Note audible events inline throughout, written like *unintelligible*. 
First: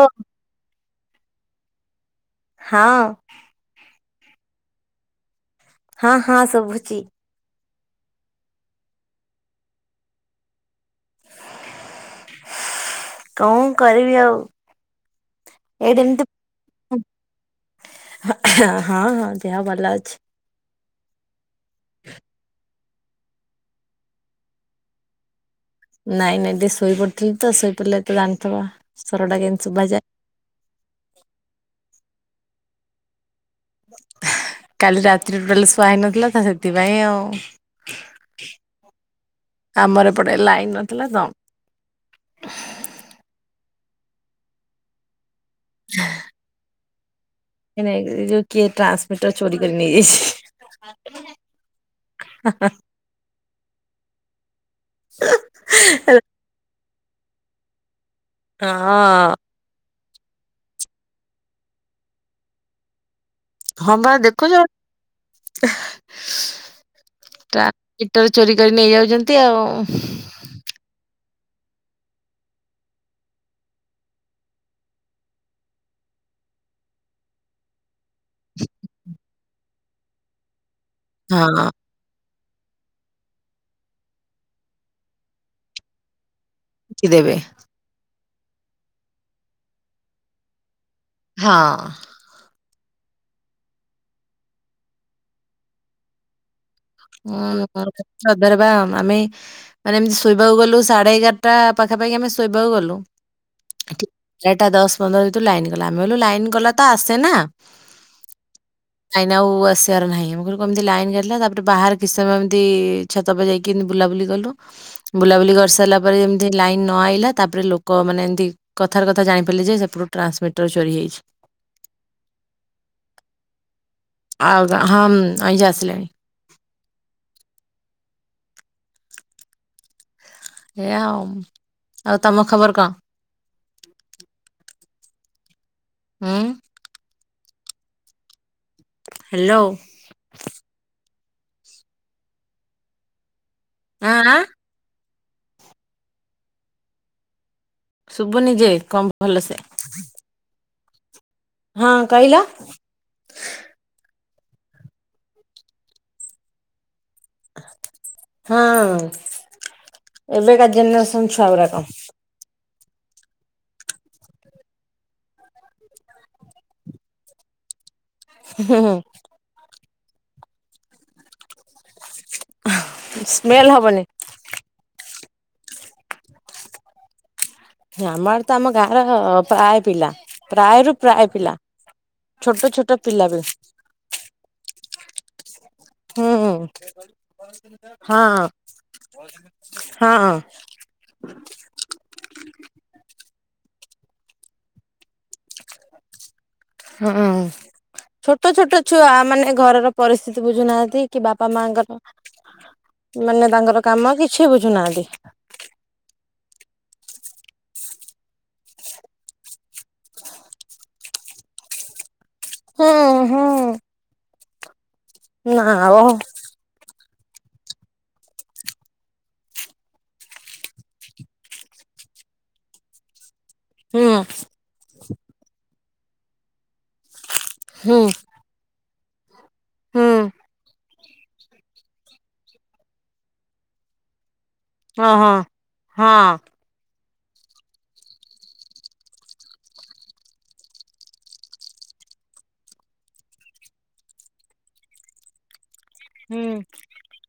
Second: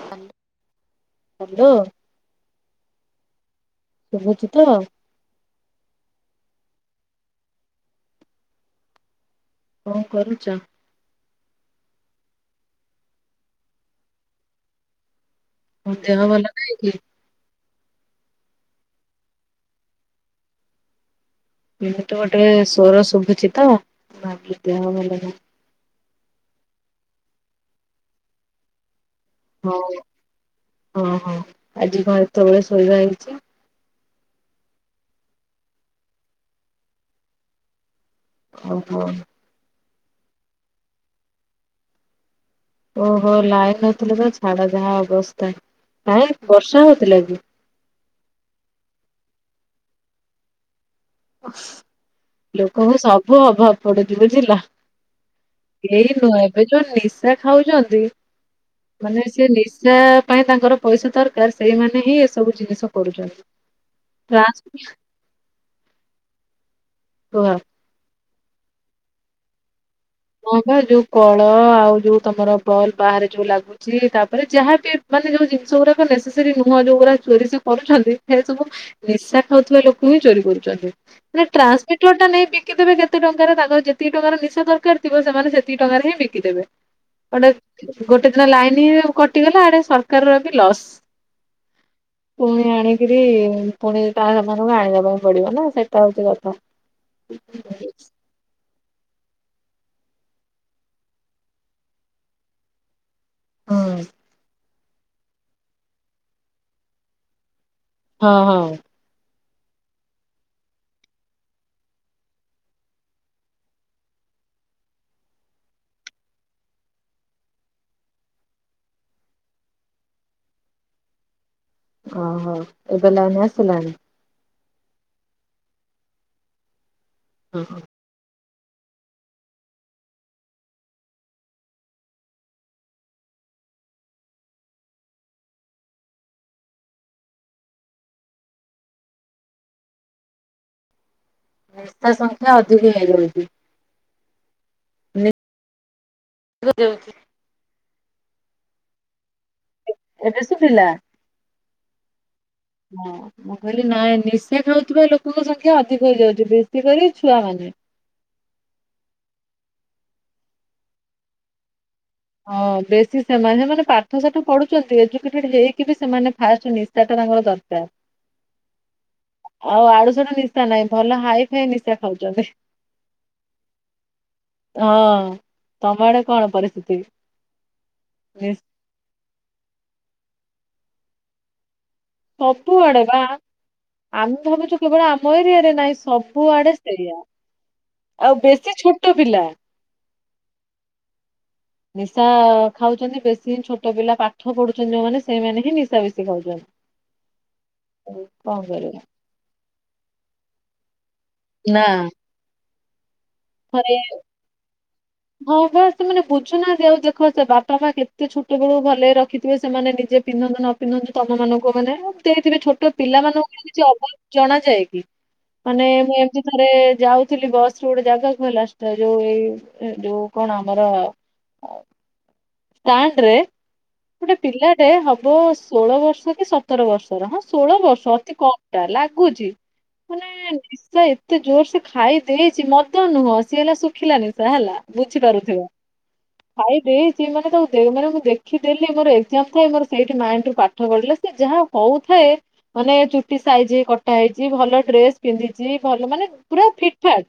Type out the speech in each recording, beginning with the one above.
ଓ hello. ହଁ। ଶୁଭୁଛି ତ? ହଁ ହଁ ଶୁଭୁଚି। କଣ କରୁଛ? କଣ କରିବି ଆଉ ମୋ ଏଇଠି ଏମିତି ଦେହ ଭଲ ନାହିଁ କି? ହଁ ହଁ ଦେହ ଭଲ ଅଛି। କେମିତି ଗୋଟେ ସ୍ୱର ଶୁଭୁଛି ତ ଭାବିଲି ଦେହ ଭଲ। ନାଇଁ ନାଇଁ ଟିକେ ଶୋଇ ପଡି଼ଥିଲି ତ ଶୋଇ ପଡ଼ିଲେ ତ ଜାଣିଥିବ ସ୍ବର ଟା କେମିତି ହଉ ଶୁଭାଯାଏ? ହଁ ହଁ ଆଜି କଣ ଏତେବେଳେ ଶୋଇବା ହେଇଛି। କାଲି ରାତିରେ ଟୋଟାଲି ସୁଆ ହେଇନଥିଲା ତ ସେଥିପାଇଁ ଆଉ ଓହୋ। ଆମ ଏପଟେ ଲାଇନ ନଥିଲା ତ? ଓହୋ ଲାଇନ୍ ନଥିଲେ ତ ଛାଡ଼ ଯାହା ଅବସ୍ଥା ନାଇଁ ବର୍ଷା ହଉଥିଲା କି? ନାଇଁ ନାଇଁ ଏ ଯୋଉ କିଏ ଟ୍ରାନ୍ସମିଟର ଚୋରି କରି ନେଇଯାଇଛି। ଲୋକଙ୍କୁ ସବୁ ଅଭାବ ପଡ଼ୁଛି ବୁଝିଲ? ଏଇ ନୁହଁ ଏବେ ଯୋଉ ନିଶା ଖାଉଛନ୍ତି। ମାନେ ହଁ ସେ ନିଶା ପାଇଁ ତାଙ୍କର ପଇସା ଦରକାର ସେଇମାନେ ହିଁ ଏସବୁ ଜିନିଷ କରୁଛନ୍ତି। ହଁ ବା ଦେଖୁଛ ଟ୍ରାନ୍ସ କୁହ ତା ହିଟର ଚୋରି କରି ନେଇଯାଉଛନ୍ତି ଆଉ ହଁ ବା ଯୋଉ କଳ ଆଉ ଯୋଉ ତମର ବଲ୍ ବାହାରେ ଯୋଉ ଲାଗୁ ତାପରେ ଯାହା ବି ମାନେ ଯୋଉ ଜିନିଷ ଗୁଡ଼ାକ ନେସେସେରୀ ନୁହଁ ଯୋଉଗୁଡା ଚୋରି କରୁଛନ୍ତି ସେ ସବୁ ନିଶା ଖାଉଥିବା ଲୋକ ହିଁ ଚୋରି କରୁଛନ୍ତି। ମାନ ହଁ ଟ୍ରାନ୍ସମିଟର ଟା ନେଇ ବିକିଦେବେ କେତେ ଟଙ୍କାରେ ତାଙ୍କର ଯେତିକି ଟଙ୍କାର ନିଶା ଦରକାର ଥିବ ସେମାନେ ସେତିକି ଟଙ୍କାରେ ହିଁ ବିକିଦେବେ କି ଦେବେ ଗଟେ ଗୋଟେ ଦିନ ଲାଇନ ହିଁ କଟିଗଲା ଆଡ଼େ ସରକାର ବି ଲସ୍ ହଁ। ପୁଣି ଆଣିକିରି ପୁଣି ତା ସେମାନଙ୍କୁ ଆଣିବାକୁ ପଡି଼ବ ନା ସେ ଟର୍ଚ ଯାକ ହଁ। ସଦର ବା ଆମେ ମାନେ ଏମିତି ଶୋଇବାକୁ ଗଲୁ ସାଢ଼େ ଏଗାରଟା ପାଖାପାଖି ଆମେ ଶୋଇବାକୁ ଗଲୁ। ହୁଁ ରାଟା ଦଶ ପନ୍ଦର ଯେତୁ ଲାଇନ୍ ଗଲା ଆମେ ବଲୁ ଲାଇନ୍ ଗଲା ତ ଆସେନା। ହଁ ହଁ। ଲାଇନ୍ ଆଉ ଆସିଆର ନାହିଁ, ମୁଁ କ କେମିତି ଲାଇନ୍ ହେଲା। ତାପ୍ ବାହାରେ କିଛି ସମୟ ଏମିତି ଛତ ଉପ ରେ ଯାଇକି ବୁଲାବୁଲି କଲୁ। ବୁଲାବୁଲି କରିସାରିଲା ପରେ ଏମିତି ଲାଇନ୍ ନ ଆଇଲା ତାପରେ ଲୋକ ମାନେ ଏମତି। କଥାରେ କଥା ଜାଣିପାରିଲି ଯେ ସେପଟୁ ଟ୍ରାନ୍ସ୍ ମିଟର ଚୋରି ହେଇଛି। ଓହୋ, ଏବେ ଲାଇନ୍ ଆସିଲାଣି? ଆଉ ଗା ହଁମୂ ଆଜ ଆସିଲାଣି। ହୁଁ। ଏ ଆମ୍ ଆଉ ତମ ଖବର କଣ? ହୁଁ। ହ୍ୟାଲୋ। ରାସ୍ତା ସଂଖ୍ୟା ଅଧିକ ହେଇଯାଉଚି। ଆଁ *inaudible* ଶୁଭୁନି ଯେ କମ୍ ଭଲସେ। ଏବେ ଶୁଭିଲା। ହଁ କହିଲ। ହଁ ମୁଁ କହିଲି ନାଇଁ ନିଶା ଖାଉଥିବା ଲୋକଙ୍କ ସଂଖ୍ୟା ଅଧିକ ହେଇଯାଉଚି, ବେଶୀ କରି ଛୁଆମାନେ। ହଁ, ଏବେକା ଜେନେରେସନ୍ ଛୁଆ ଗୁରାକ। ହଁ ବେଶୀ ସେମାନେ, ଷଟସେମାନେ ପାଠ ସାଠ ପଢୁଚନ୍ତି ଏଜୁକେଟେଡ୍ ହେଇକି ବି ସେମାନେ ଫାଷ୍ଟ୍ ନିଶ୍ ସେଟା ତାଙ୍କର ଦରକାର୍। ହୁଁ ହୁଁ ଉଁ। ଅ ଆଡୁଷାଡୁ ନିଶା ନାଇଁ ଭଲ ହାଇଟ୍ ସେଇ ନିଶା ଖାଉଚନ୍ତି। ସ୍ମେଲ ହବନି ହଁ, ତମ ଆଡେ କଣ ପରିସ୍ଥିତି? ଆମଆଡେ ତ ନିଶ୍ ଆମ ଗାଁର ପ୍ରାୟ ପିଲା ପ୍ରାୟରୁ ପ୍ରାୟ ପିଲା। ଛୋଟ ସବୁଆଡେ ଛୋଟ ବା ପିଲା ବି। ଆମେ ଭାବୁଚୁ କେବଳ ଆମ ଏରିଆରେ। ନାଇଁ ହୁଁ। ସବୁଆଡେ ସେଇଆା, ହଁ ଆଉ ବେଶୀ ଛୋଟ ପିଲା। ହଁ। ନିଶା ଖାଉଚନ୍ତି, ବେଶୀ ହିଁ ଛୋଟ ପିଲା ପାଠ ପଢୁଚନ୍ତି ଯୋଉମାନେ। ସେଇମାନେ ହଁ ନିଶ୍ ହଁ ଆଉ ଛୋଟ କଣ ଛୋଟ କରିବା ଛୁଆ ମାନେ ଘରର ପରିସ୍ଥିତି ବୁଝୁନାହାନ୍ତି କି ବାପା ନା। ମାଙ୍କର ମାନେ ତାଙ୍କର ଥରେ କାମ କିଛି ବୁଝୁନାହାନ୍ତି। ହଁ ବା ସେମାନେ ବୁଝୁନାହାନ୍ତି ଆଉ ଦେଖ ସେ ବାପା ମା କେତେ ଛୋଟ ବେଳୁ ଭଲରେ ରଖିଥିବେ, ସେମାନେ ନିଜେ ପିନ୍ଧନ୍ତୁ ନ ପିନ୍ଧନ୍ତୁ ତମ ମାନଙ୍କୁ ମାନେ ହେଇଥିବେ ହୁଁ ଛୋଟ ହୁଁ। ପିଲାମାନଙ୍କ କିଛି ଅଭାବ ଜଣା ଯାଏ କି? ନା ମାନେ ଓ ମୁଁ ଏମତି ଥରେ ଯାଉଥିଲି ବସ୍ ରେ ଗୋଟେ ଜାଗାକୁ ହେଲା, ଯୋଉ ଏଇ ଯୋଉ କଣ ଆମର ଷ୍ଟାଂଡ୍ ରେ ହୁଁ ଗୋଟେ ପିଲାଟେ ହବ ଷୋଳ ବର୍ଷ କି ସତ୍ ସତର ବର୍ଷର ହଁ ଷୋଳ ହୁଁ ବର୍ଷ ଅତି କମ୍ ଟା ଲାଗୁଚି, ହୁଁ ମାନେ ସେ ଏତେ ଜୋର ସେ ଖାଇ ଦେଇଚି ମଦ ନୁହଁ, ସିଏ ହେଲା ଶୁଖିଲା ନିଶା ହେଲା। ଓ ହଁ ବୁଝିପାରୁଥିବ, ହଁ ଖାଇଦେଇ ସି ମାନେ ତାକୁ ମାନେ ମୁଁ ଦେଖିଦେଲି ମୋର ଏଜାମ୍ ଥାଏ ମୋର ସେଇଠି ମାଇଣ୍ଡ୍ ରୁ ପାଠ ପଢିଲେ ସେ ଯାହା ହଉଥାଏ। ମାନେ ଚୁଟି ସାଇଜିକି କଟା ହେଇଛି ଭଲ ଡ୍ରେସ୍। ପିନ୍ଧିଚି ଭଲ ମାନେ ହୁଁ। ପୁରା ଫିଟ୍ ଫାଟ୍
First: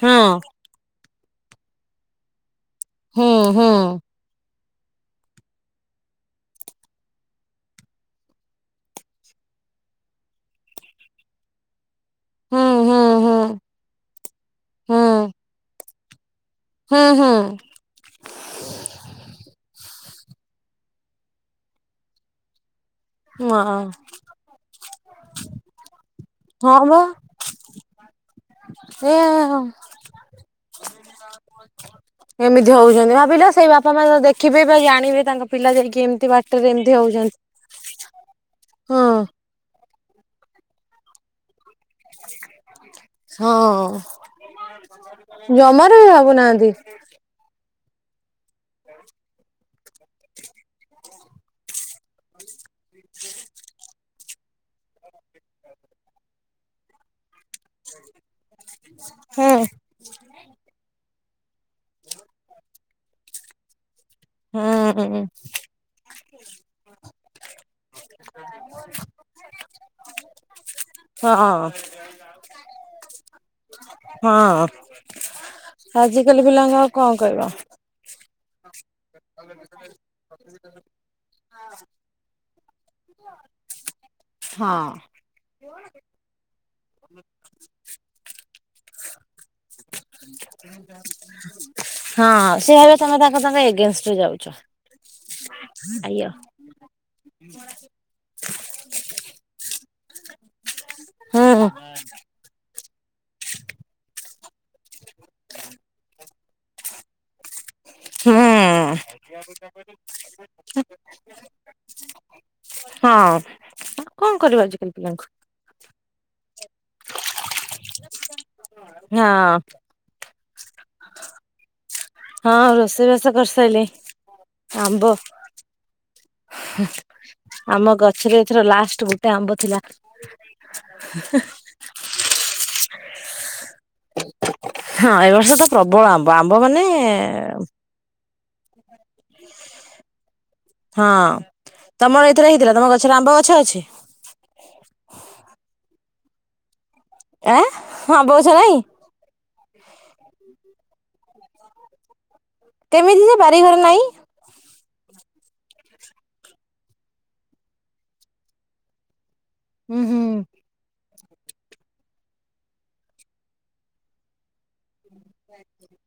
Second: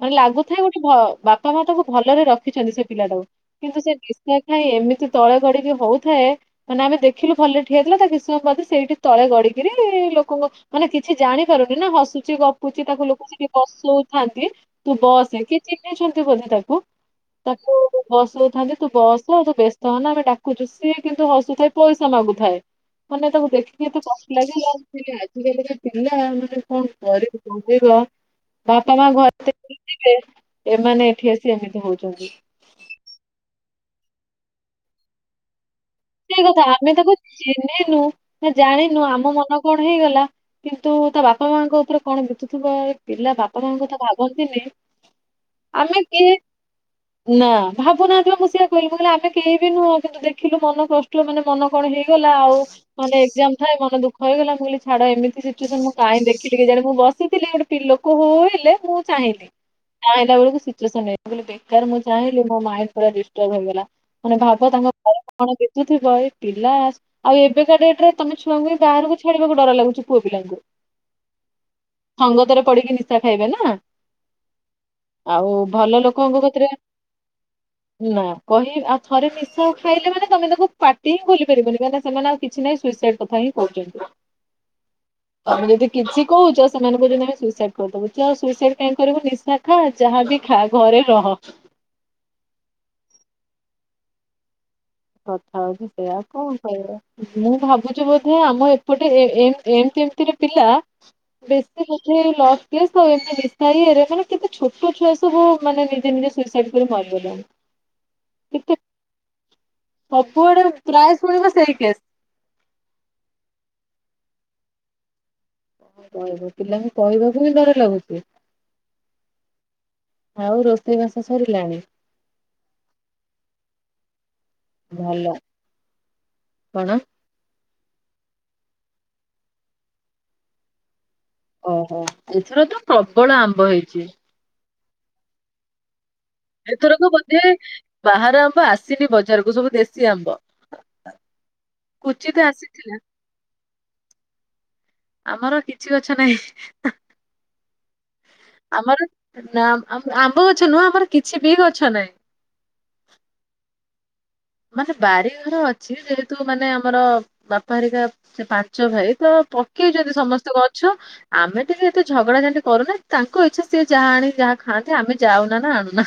ମାନେ ହଁ ଲାଗୁଥାଏ, ଗୋଟେ ଭ ବାପ୍ ତମେ ତାକୁ ଭଲରେ ରଖିଚନ୍ତି ସେ ପିଲାଟାକୁ, ହୁଁ ହୁଁ କିନ୍ତୁ ସେ ନିଶ୍ ଖାଇ ଖାଇ ଏମିତି ତଳେ ଗଡିକି ହଉଥାଏ ମାନେ ଆମେ ଦେଖିଲୁ ଭଲରେ ଠିଆଇଥିଲା ତା କିଛି ସମୟ ପରେ ସେଇଠି ତଳେ ଗଡିକିରି ଲୋକଙ୍କ ମାନେ କିଛି ଜାଣିପାରୁନି ନା, ହସ୍ କିଛି ହୁଁ ଗପୁଚି ହୁଁ ତାକୁ ଲୋକ ସେଠି ହୁଁ ବସଉଥାନ୍ତି, ତୁ ହୁଁ ବସେ କି ଚିହ୍ନିଛନ୍ତି ବୋଧେ ତାକୁ। ଉଁ ହୁଁ ହୁଁ ତାକୁ ବସଉଥାନ୍ତେ ତୁ ବସ ଆଉ ତୁ ବ୍ୟସ୍ତ ହନା ଆମେ ଡାକୁଚୁ, ସିଏ କିନ୍ତୁ ହସୁଥାଏ ପଇସା ମାଗୁଥାଏ। ମାନେ ତାକୁ ହଁ ଦେଖିକି ଏତେ କଷ୍ଟ ଲାଗଲା, ମୁଁ କହିଲି ଆଜିକାଲିକା ପିଲା ମାନେ କଣ ହଁ ବା କରିବୁ। ମଗେଇବା। ବାପା ମା ଏ ଘରେବ୍ୟସ୍ତ ହଉଥିବେ ଏମାନେ ଏଠି ଆସି ଏମିତି ହଉଚନ୍ତି। ଏମିତି ହଉଛନ୍ତି ଭାବିଲ ସେଇ ବାପା ମା ଦେଖିବେ ବା ଜାଣିବେ ତାଙ୍କ ପିଲା ଯାଇକି ଏମ୍ ସେଇ କଥା ଆମେ ତାକୁ ଚିହ୍ନିନୁ ନା ଜାଣିନୁ ହଁ ଆମ ମନ କଣ ହେଇଗଲା କିନ୍ତୁ ତା ବାପା ମାଙ୍କ ଉପରେ କଣ ଵିତୁଥିବ ଏ ପିଲା ବାପା ମାଙ୍କ କଥା ହଁ ଭାବନ୍ତିନି। ଜମାରୁ ଆମେ ବି କିଏ ଭାବୁନାହାନ୍ତି। ନା ଭାବୁନାହାନ୍ତି ବା ମୁଁ ସେଇଆ କିହିଲି, ମୁଁ କହିଲି ଆମେ କେହି ବିି ନୁହଁ କିନ୍ତୁ ଦେଖିଲୁ ମନ କଷ୍ଟ ମାନେ ମନ କଣ ହେଇଗଲା ଆଉ ମାନେ ଏକ୍ଜାମ ଥାଏ ମନ ଦୁଃଖ। ଦୁଃଖ ହେଇଗଲା ମୁଁ କହିଲି ଛାଡ଼ ଏମତି ସିଚୁଏସନ୍ ମୁ କାଇଁ ଦେଖିଲି କେଜାଣି, ମୁ ବସିଥିଲି ହେଇଠୁ ସେଠି ଲୋକ ହୋ-ହୋ ହେଲେ ମୁଁ ଚାହିଁଲି। ହୁଁ ଚାହିଁଲା ବେଳକୁ ସିଚୁଏସନ୍ ଏୟା, ମୁଁ କହିଲି ବେକାର୍ ମୁଁ ଚାହିଁଲି ମୋ ମାଇଣ୍ଡ ପୁରା ଡିଷ୍ଟର୍ଭ ହେଇଗଲା। ମାନେ ଭାବ ତାଙ୍କ ଘରେ ହୁଁ କଣ ବିତୁଥିବ ଏଇ ପିଲା ଆଉ ଏବେକା ଡେଟରେ ତମେ ଛୁଆଙ୍କୁ ବି ବାହାରକୁ ଛାଡିବାକୁ ଡର ଲାଗୁଛି ପୁଅ ପିଲାଙ୍କୁ। ହଁ ଅଁ। ସଙ୍ଗତରେ ପଡିକି ନିଶା ଖାଇବେ ନା।। ହଁ ଆଉ ଭଲ ଲୋକଙ୍କ ଆଜିକାଲି କତିରେ ପିଲାଙ୍କୁ ଆଉ କଣ କହିବ ନା କହି ଆଉ ଥରେ ନିଶା ଖାଇଲେ ମାନେ ତମେ ତାକୁ ହିଁ ଭୁଲି ପାରିବନି ମାନେ ସେମାନେ ଆଉ କିଛି ନାହିଁ ସୁଇସାଇଡ୍ କଥା ହିଁ କହୁଛନ୍ତି। ହଁ ତମେ ଯଦି କିଛି କହୁଛ ସେମାନେ କହୁଛନ୍ତି ଆମେ ସୁଇସାଇଡ୍ କରିଦବୁ, ସୁଇସାଇଡ୍ କାହିଁ କରିବ ନି ପିଠା ଖାଯାହାବି ଖା ଘରେ ରହ। ହଁ ସେ ଭାବିବେ ତମେ ତାଙ୍କ-ତାଙ୍କ ଏଗେନଷ୍ଟରେ ଯାଉଚ। କଥା ହଉଛି ସେଇଆ ଆଉ କଣ କହିବ। ମୁଁ ଭାବୁଛି ବୋଧେ ଆମ ଏପଟେ ଏ-ଏ-ଏମତି ଏମିତିରେ ପିଲା ହୁଁ ବେଶୀ ହୁଁ ସେ ଏଇ ଲଭ୍ କେସ୍ ରେ ଏମତି ନିଶା ଇଏରେ ମାନେ କେତେ ଛୋଟ ଛୁଆ ସବୁ ମାନେ ନିଜେ ନିଜେ ସୁଇସାଇଡ୍ କରି ମରିଗଲା। ହୁଁ। ସବୁଆଡେ ପ୍ରାୟ ଶୁଣିବ ସେଇ କେସ୍। ହଁ ଆଉ କଣ କରିବ ଆଜିକାଲି ପିଲାଙ୍କୁ। କହିବ ପିଲାଙ୍କୁ କହିବାକୁ ହିଁ ଡର ଲାଗୁଚି। ହଁ। ଆଉ ରୋଷେଇବାସ ସରିଲାଣି? ହଁ ରୋଷେଇବାସ କରିସାରିଲେନି ଆମ୍ବ। ଭଲ। କଣ ଆମ ଗଛରେ ଏଥର ଲାଷ୍ଟ ଗୋଟେ ଆମ୍ବ ଥିଲା। ଓହୋ ଏଥର ତ ପ୍ରବଳ ଆମ୍ବ ହେଇଚି। ହଁ ଏ ବର୍ଷ ତ ପ୍ରବଳ ଆମ୍ବ। ଆମ୍ବ ମାନେ ଏଥରକ ବୋଧେ ବାହାର ଆମ୍ବ ଆସିନି ବଜାରକୁ ସବୁ ଦେଶୀ ଆମ୍ବ। ହଁ ତମର କୁଚିତ ଏଥିରେ ହେଇଥିଲା। ତମ ଆସିଥିଲା ଗଛରେ ଆମ୍ବ ଗଛ ଅଛି। ଆମର କିଛି ଗଛ ନାହିଁ। ଆଁ ହଁ ଆମ୍ବ ଗଛ ନାଇଁ ଆମର ନା ଆମ୍ବ ଗଛ ନୁହଁ ଆମର କିଛି ବି ଗଛ ନାହିଁ। କେମିତି ଯେ ବାରିଘର ନାଇଁ। ମାନେ ବାରିଘର ଅଛି। ଯେହେତୁ ମାନେ ଆମର ବାପା ହେରିକା ସେ ପାଞ୍ଚ ଭାଇ। ତ ପ ହୁଁ ପକେଇଛନ୍ତି ହୁଁ ସମସ୍ତେ ଗଛ ଆମେ ଟିକେ ଏତେ ଝଗଡା ଝାଣ୍ଟି କରୁନା। ତାଙ୍କ ଇଛା ସିଏ ଯାହା ଆଣି ଯାହା ଖାଆନ୍ତି ଆମେ ଯାଉନା ନା ଆଣୁନା।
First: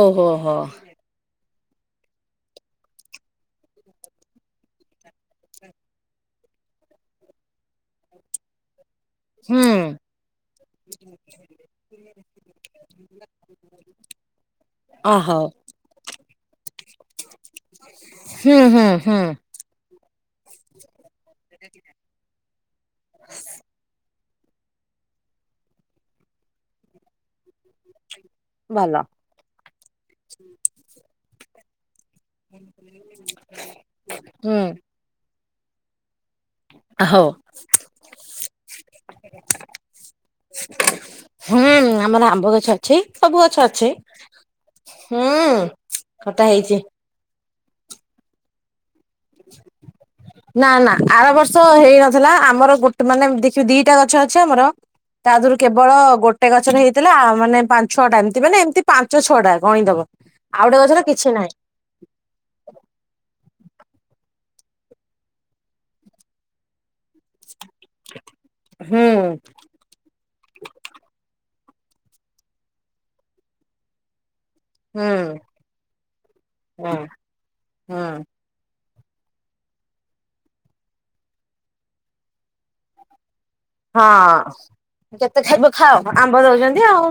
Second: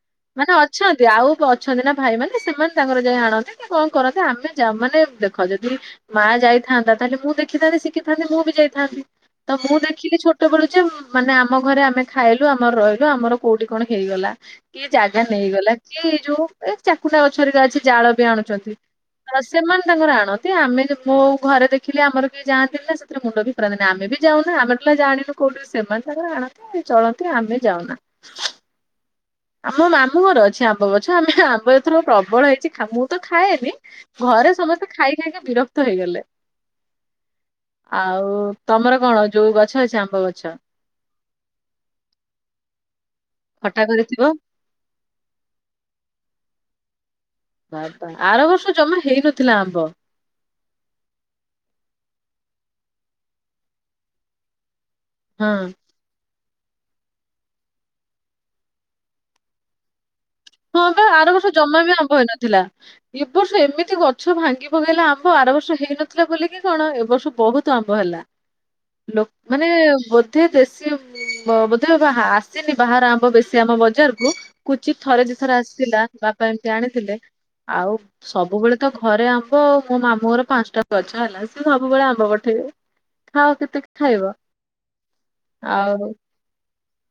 ଓହୋ ମାନେ ହୋ ଅଛନ୍ତି ଆଉ ଅଛନ୍ତି ନା। ଭାଇ ମାନେ ସେମାନେ ତାଙ୍କର ଯାଇ ଆଣନ୍ତି କି କଣ କରନ୍ତି? ଆମେ ଯା ମାନେ ଦେଖ ଯଦି ମା ଯାଇଥାନ୍ତା ତାହେଲେ ମୁଁ ଦେଖିଥାନ୍ତି ଶିଖିଥାନ୍ତି ମୁଁ ବି ଯାଇଥାନ୍ତି। ତ ହୁଁ ମୁଁ ଦେଖିଲି ଛୋଟବେଳୁ ଯେ ମାନେ ଆମ ଘରେ ଆମେ ଖାଇଲୁ ଆମର ରହିଲୁ ଆମର କୋଉଠି କଣ ହେଇଗଲା। କିଏ ଜାଗା ଓହୋ ନେଇଗଲା? କିଏ ଯୋଉ ଏ ଚାକୁଣ୍ଡାଗଛହେରିକା ଅଛି ଜାଳ ବି ହୁଁ ଆଣୁଛନ୍ତି। ହୁଁ ହୁଁ ସେମାନେ ତାଙ୍କର ଆଣନ୍ତି। ଆମେ ମୋ ଘରେ ଦେଖିଲେ ଆମର କିଏ ଯାନ୍ତିନି କି ସେଥିରେ ମୁଣ୍ଡ ଖରାଦିନେ ଆମେବି ଯାଉନା ଆମେ ଜାଣିନୁ କୋଉଠି ସେମାନେ ତାଙ୍କର ଆଣନ୍ତି ଚଳନ୍ତି ଆମେ ଯାଉନା। ଭଲ। ଆମ ମାମୁଁ ଘର ଅଛି ଆମ୍ବ ଗଛ। ଆମେ ଆମ୍ବ ଏଥର ପ୍ରବ ପ୍ରବଳ ହେଇଛି ଖା ମୁଁ ତ ଖାଏନି। ଘରେ ହୁଁ ସମସ୍ତେ ଖାଇ ଖାଇକି ବିରକ୍ତ ହେଇଗଲେ। ହଉ ଆଉ ତମର କଣ ଯୋଉ ଗଛ ଅଛି ଆମ୍ବ ଗଛ? ହୁଁ ଆମର ଆମ୍ବ ଗଛ ଅଛି। ସବୁ ଗଛ ଖଟା ଅଛି। କରିଥିବ? ହୁଁ ଖଟା ହେଇଛି। ବାପା ଆରବର୍ଷ ଜମା ହେଇନଥିଲା ଆମ୍ବ। ନା ନା ଆରବର୍ଷ ହେଇନଥିଲା। ଆମର ଗୋ ମାନେ ଗୋଟେ ଦେଖିବୁ ଦିଟା ଗଛ ଅଛି ଆମର। ତା ହଁ ଦେରୁ କେବଳ ଗୋଟେ ଗଛରେ ହେଇଥିଲା। ମାନେ ପାଞ୍ଚ ଛଅଟା ଏମିତି ମାନେ ଏମିତି ପାଞ୍ଚ ଛଅଟା ଗଣି ଦବ। ହଁ ବା ଆରବର୍ଷ ଜମା ବି ଆମ୍ଭ ହେଇନଥିଲା। ଏ ବର୍ଷ ଏମିତି ଗଛ ଭାଙ୍ଗି ପକେଇଲା ଆମ୍ବ ଆରବର୍ଷ ହେଇନଥିଲା ବୋଲିକି କଣ ଏବ ବର୍ଷ ବହୁତ ଆମ୍ବ ହେଲା। ହୁଁ ମାନେ ବୋଧେ ଦେଶୀ ବ ବା ଆସିନି ବାହାର ଆମ୍ବ ବେଶୀ ଆମ ବଜାରକୁ। କୁଚିତ ହୁଁ ଥରେ ଥରେ ଆସିଥିଲା ବାପା ଏମତି ହୁଁ ଆଣିଥିଲେ। ଆଉ ହୁଁ ସବୁବେଳେ ତ ଘରେ ଆମ୍ବ ଆଉ। ମୋ ମାମୁଁଙ୍କର ପାଞ୍ଚଟା ଗଛ ହେଲା ସିଏ ସବୁବେଳେ ଆମ୍ବ ପଠେଇବେ। *unintelligible* ହଁ କେତେ ଖାଇବ ଖାଅ, ଆଉ ଆମ୍ବ ଦଉଛନ୍ତି ଆଉ।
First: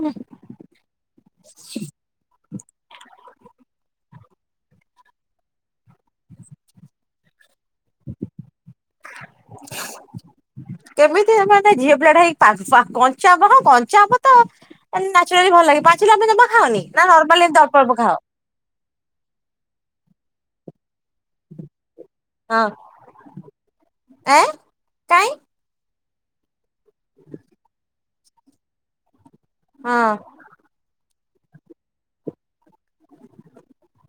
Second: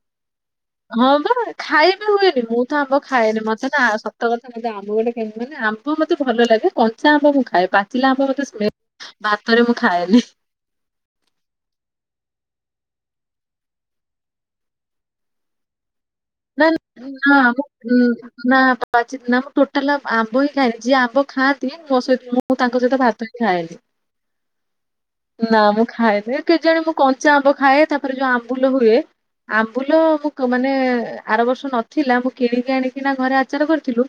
ହଁ ବା ଖାଇବି ହୁଏନି, ମୁଁ ତ ଆମ୍ୱ ଖାଏନି। ମତେ ନା ସତ କଥା ମତେ ଆମ ଗୋଟେ କେମିତି ମାନେ ଆ ଆମ୍ବ ମୋତେ ଭଲ ଲାଗେ, କଞ୍ଚା ଆମ୍ବ ମୁଁ ଖାଏ। ପାଚିଲା ଆମ୍ବ ମୋତେ *unintelligible* ଭାତରେ ମୁଁ ଖାଏନି। କେମିତି ମାନେ ଝିଅପିଲାଟା ହେଇ କଞ୍ଚାଆମ୍ୱ କଞ୍ଚାଆମ୍ୱ ତ *unintelligible* ଭଲ ଲାଗେ ପାଚିଲା ଆମ୍ବ ଜମା ଖାଅନି? ନା କଣ ଆମ ଏମିତି ଅଳପ ଅଳପ ଖାଅ? ଉଁ ନା ପାଚିଥିଲା ଆମ୍ୱ ଟୋଟାଲ ଆମ୍ବ ହିଁ ଖାଇନି, ଯିଏ ଆମ୍ବ ଖାଆ ନ୍ତି ମୋ ସହି ମୁଁ ହଁ ତାଙ୍କ ସହିତ ଭାତ ହିଁ ଖାଏନି। ଏଁ କାଇଁ ନା ମୁଁ ଖାଏନି କେଜାଣେ ମୁଁ କଞ୍ଚାଆମ୍ବ ଖାଏ, ତାପରେ ଯୋଉ ଆମ୍ବୁଲ ହୁଏ ଆମ୍ବୁଲ ହଁ ମୁଁ ମାନେ ଆର ବର୍ଷ ନଥିଲା, ମୁଁ କିଣିକି ଆଣିକିନା ଘରେ ଆଚାର କରିଥିଲୁ।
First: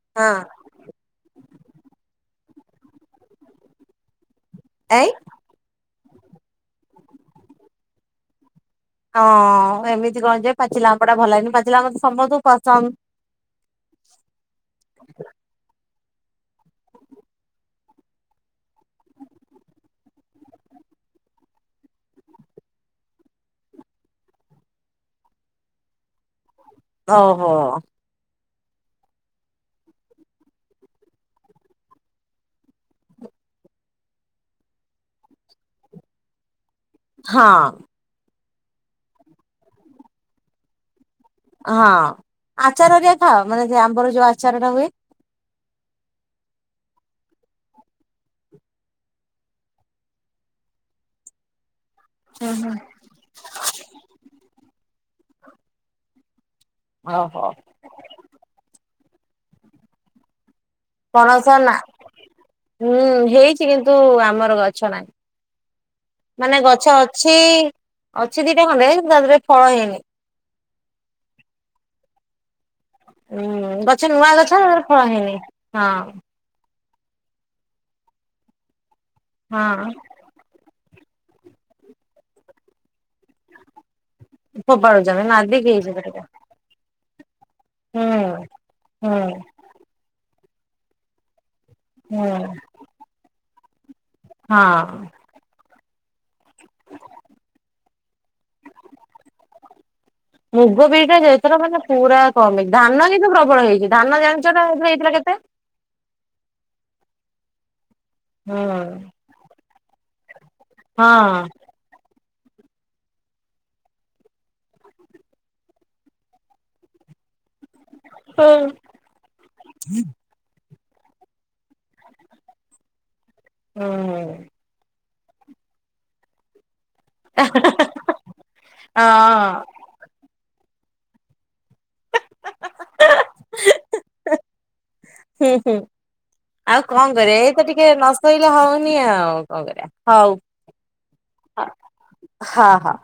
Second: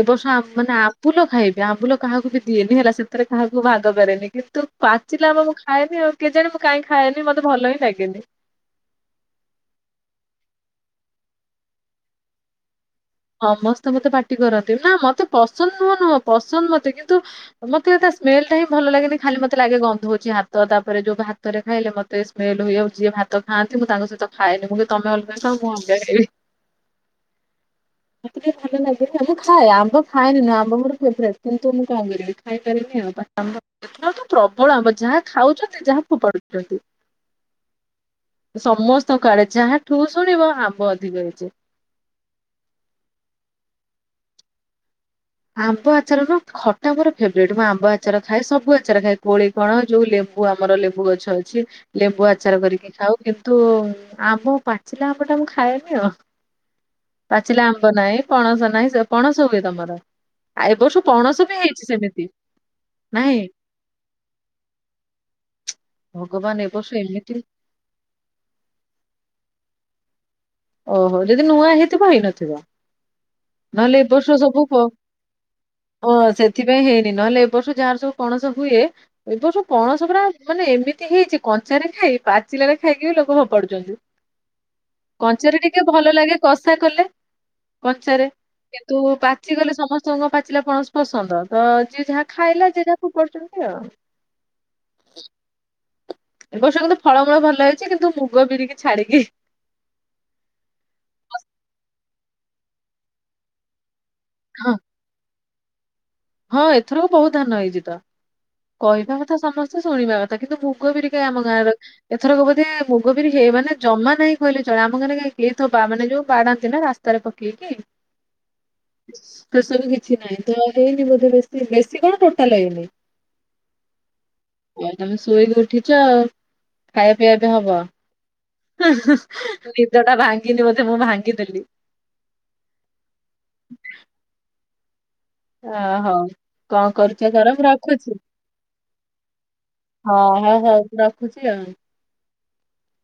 ଏ ହଁ ବର୍ଷ ମାନେ ଆମ ଆମ୍ବୁଲ ଖାଇବି ଆମ୍ବୁଲ କାହାକୁ ବି ଦିଏନି ହେଲା, ସେଥିରେ କାହାକୁ ଭାଗ କରେନି କିନ୍ତୁ ଏଇ ପାଚିଲା ଆମ୍ୱ ଖାଏନି ଆଉ କେଜାଣି ମୁଁ କାଇଁ ଖାଏନି, ମତେ ଭଲ ହିଁ ଲାଗେନି। ହଁ ଏମିତି କଣ ଯେ ପାଚିଲା ଆମ୍ବଟା ଭଲ ଲାଗେନି, ପାଚିଲା ଆମ୍ବଟା ସମସ୍ତଙ୍କୁ କଞ୍ଚା ଆ ସମସ୍ତେ ମତେ ପାଟି କରନ୍ତି, ନା ମତେ ପସନ୍ଦ ନୁହଁ ନୁହଁ ପସନ୍ଦ ମତେ କିନ୍ତୁ ମତେ ତା ସ୍ମେଲ ଟା ହିଁ ଭଲ ଲାଗେନି। ଖାଲି ମତେ ଲାଗେ ଗନ୍ଧଉଛି ହାତ ତାପରେ ଯୋଉ ଭାତରେ ଖାଇଲେ ମତେ ସ୍ମେଲ ହୁଏ, ଆଉ ଯିଏ ଭାତ ଖାଆନ୍ତି ମୁଁ ତାଙ୍କ ସହିତ ଖାଏନି। ମୁଁ କହେ ତମେ ଅଲଗା ଖାଅ ମୁଁ ଅଲଗା ଖାଇିବି। ଓ ହୋ। ମତେ ଟିକେ ଭଲ ଲାଗେନି, ହେଲେ ଖାଏ ଆମ୍ବ ଖାଏନି ନୁହଁ ଆମ୍ବ ମୋର ଫେବରାଇଟ। କିନ୍ତୁ ମୁଁ କଣ କରିବି ଖାଇପାରେନି ଆଉ, ଏଥର ତ ପ୍ରବଳ ଆମ୍ୱ ଯାହା ଖାଉଛନ୍ତି ଯାହା ଫୋପାଡୁଛନ୍ତି। ହଁ। ସମସ୍ତଙ୍କ ଆଡେ ଯାହାଠୁ ଶୁଣିବ ଆମ୍ବ ଅଧିକ ହେଇଛି। ହଁ ଆଚାର ଯୋଉ ଖାଅ, ମାନେ ଯୋ ଆମ୍ବର ଯୋଉ ଆଚାରଟା ହୁଏ? ଆମ୍ବ ଆଚାରର ଖଟା ମୋର ଫେବରାଇଟ୍, ମୁଁ ଆମ୍ବ ଆଚାର ଖାଏ ସବୁ ଆଚାର ଖାଏ। କୋଳି କଣ ଯୋଉ ଲେମ୍ବୁ ଆମର ଲେମ୍ବୁ ଗଛ ଅଛି। ଲେମ୍ବୁ ହୁଁ ଆଚାର ହୁଁ। କରିକି ଖାଉ, କିନ୍ତୁ ଆମ୍ୱ ପାଚିଲା ଆମ୍ୱଟା ମୁଁ ଖାଏନି ଆଉ। ଓହୋ ପାଚିଲା ଆମ୍ବ ନାହିଁ, ପଣସ ନାହିଁ ପଣସ ହୁଏ ତମର? ଆଉ ଏବର୍ଷ ପଣସ ବି ହେଇଛି ସେମିତି ହୁଁ ନାଇଁ? ହେଇଛି କିନ୍ତୁ ଆମର ଗଛ ନାହିଁ, ଭଗବାନ ମାନେ ଏ ଗଛ ବର୍ଷ ଏମିତି ଅଛି ଅଛି ଦିଟା ଖଣ୍ଡେ, କିନ୍ତୁ ତା ଦେହରେ ଫଳ ହେଇନି। ଓ ହୋ ଯଦି ନୂଆ ହେଇଥିବ ହେଇନଥିବ। ଉଁ ଗଛ ନହେଲେ ନୂଆ ଏବର୍ଷ ଗଛ ସବୁ ତା ଫ ଦେହରେ ଫଳ ହେଇନି। ହଁ *unintelligible* ସେଥିପାଇଁ ହେଇନି, ନହେଲେ ଏ ବର୍ଷ ଯାହାର ସବୁ ପଣସ ହୁଏ। ଏ ବର୍ଷ ହଁ ପଣସ ପୁରା ମାନେ ଏମିତି ହେଇଛି, କଞ୍ଚାରେ ଖାଇ ପାଚିଲାରେ ଖାଇକି ବି ଲୋକ ଫୋପାଡୁଛନ୍ତି। ଫୋପାଡୁଚ କଞ୍ଚାରେ ଟିକେ ଭଲ ଲାଗେ କଷା କଲେ ହୁଁ କଞ୍ଚାରେ, କିନ୍ତୁ ହୁଁ ପାଚିଗଲେ ସମସ୍ତେ କଣ ପାଚିଲା ପଣସ ପସନ୍ଦ, ତ ଯିଏ ଯାହା ହୁଁ ଖାଇଲା ଯିଏ ଯାହା ଫୋପାଡୁଛନ୍ତି ଆଉ। ହଁ। ଏ ବର୍ଷ କିନ୍ତୁ ଫଳମୂଳ ଭଲ ହେଇଛି, କିନ୍ତୁ ମୁଗ ବିରିକି ଛାଡିକି। ମୁଗ ବିରିଟା ଏଥର ମାନେ ପୁରା କମ ହେଇଚି, ଧାନ କିନ୍ତୁ ପ୍ରବଳ ହେଇଛି। ଧାନ ଜାଣିଛ ନା ହଁ ଏଇ ଥରକ ହେଇଥିଲା କେତେ? ହଁ ଏଥର ବହୁତ ଧାନ ହେଇଛି ତ, ହଁ କହିବା କଥା ସମସ୍ତେ ଶୁଣିବା କଥା କିନ୍ତୁ ମୁଁ *unintelligible* ଆମ ହଁ। ଗାଁର। ଏଥରକ ବୋଧେ ମୁଗ ବିରି ହେଇ ମାନେ ଜମା ନ ନାହିଁ କହିଲେ ଚଳେ। ଆମ ଗାଁରେ କାଇଁ କେହି ତ ମାନେ ଯୋଉ ବାଡ଼ାନ୍ତି ନା ତାରେ ପକେଇକି ହଁ। ପ୍ରେସର୍ କିଛି ନାହିଁ ତ *unintelligible* ବେଶୀ କଣ ଟୋଟାଲ *unintelligible* ଓ ହୋ। ହଉ ତମେ ଶୋଇକି ଉଠିଚ ଆଉ ଖାଇବା ପିଇବା ଏବେ ହବ। ହିଁ ହିଁ ନିଦ ଟା ଭାଙ୍ଗିନି ବୋଧେ ମୁଁ ଭାଙ୍ଗିଦେଲି। ହୁଁ ହୁଁ ଅ ହଉ। ଆଉ କଣ କରୁଛ କରିଆ କର ଏଇ ମୁଁ ତ ଟିକେ ରଖୁଛି ନଶୋଇଲେ ହଉନି ଆଉ କଣ କରିବା? ହଁ ହଉ ହଉ ମୁଁ ରଖୁଛି ଆଉ। ହଁ ହଁ।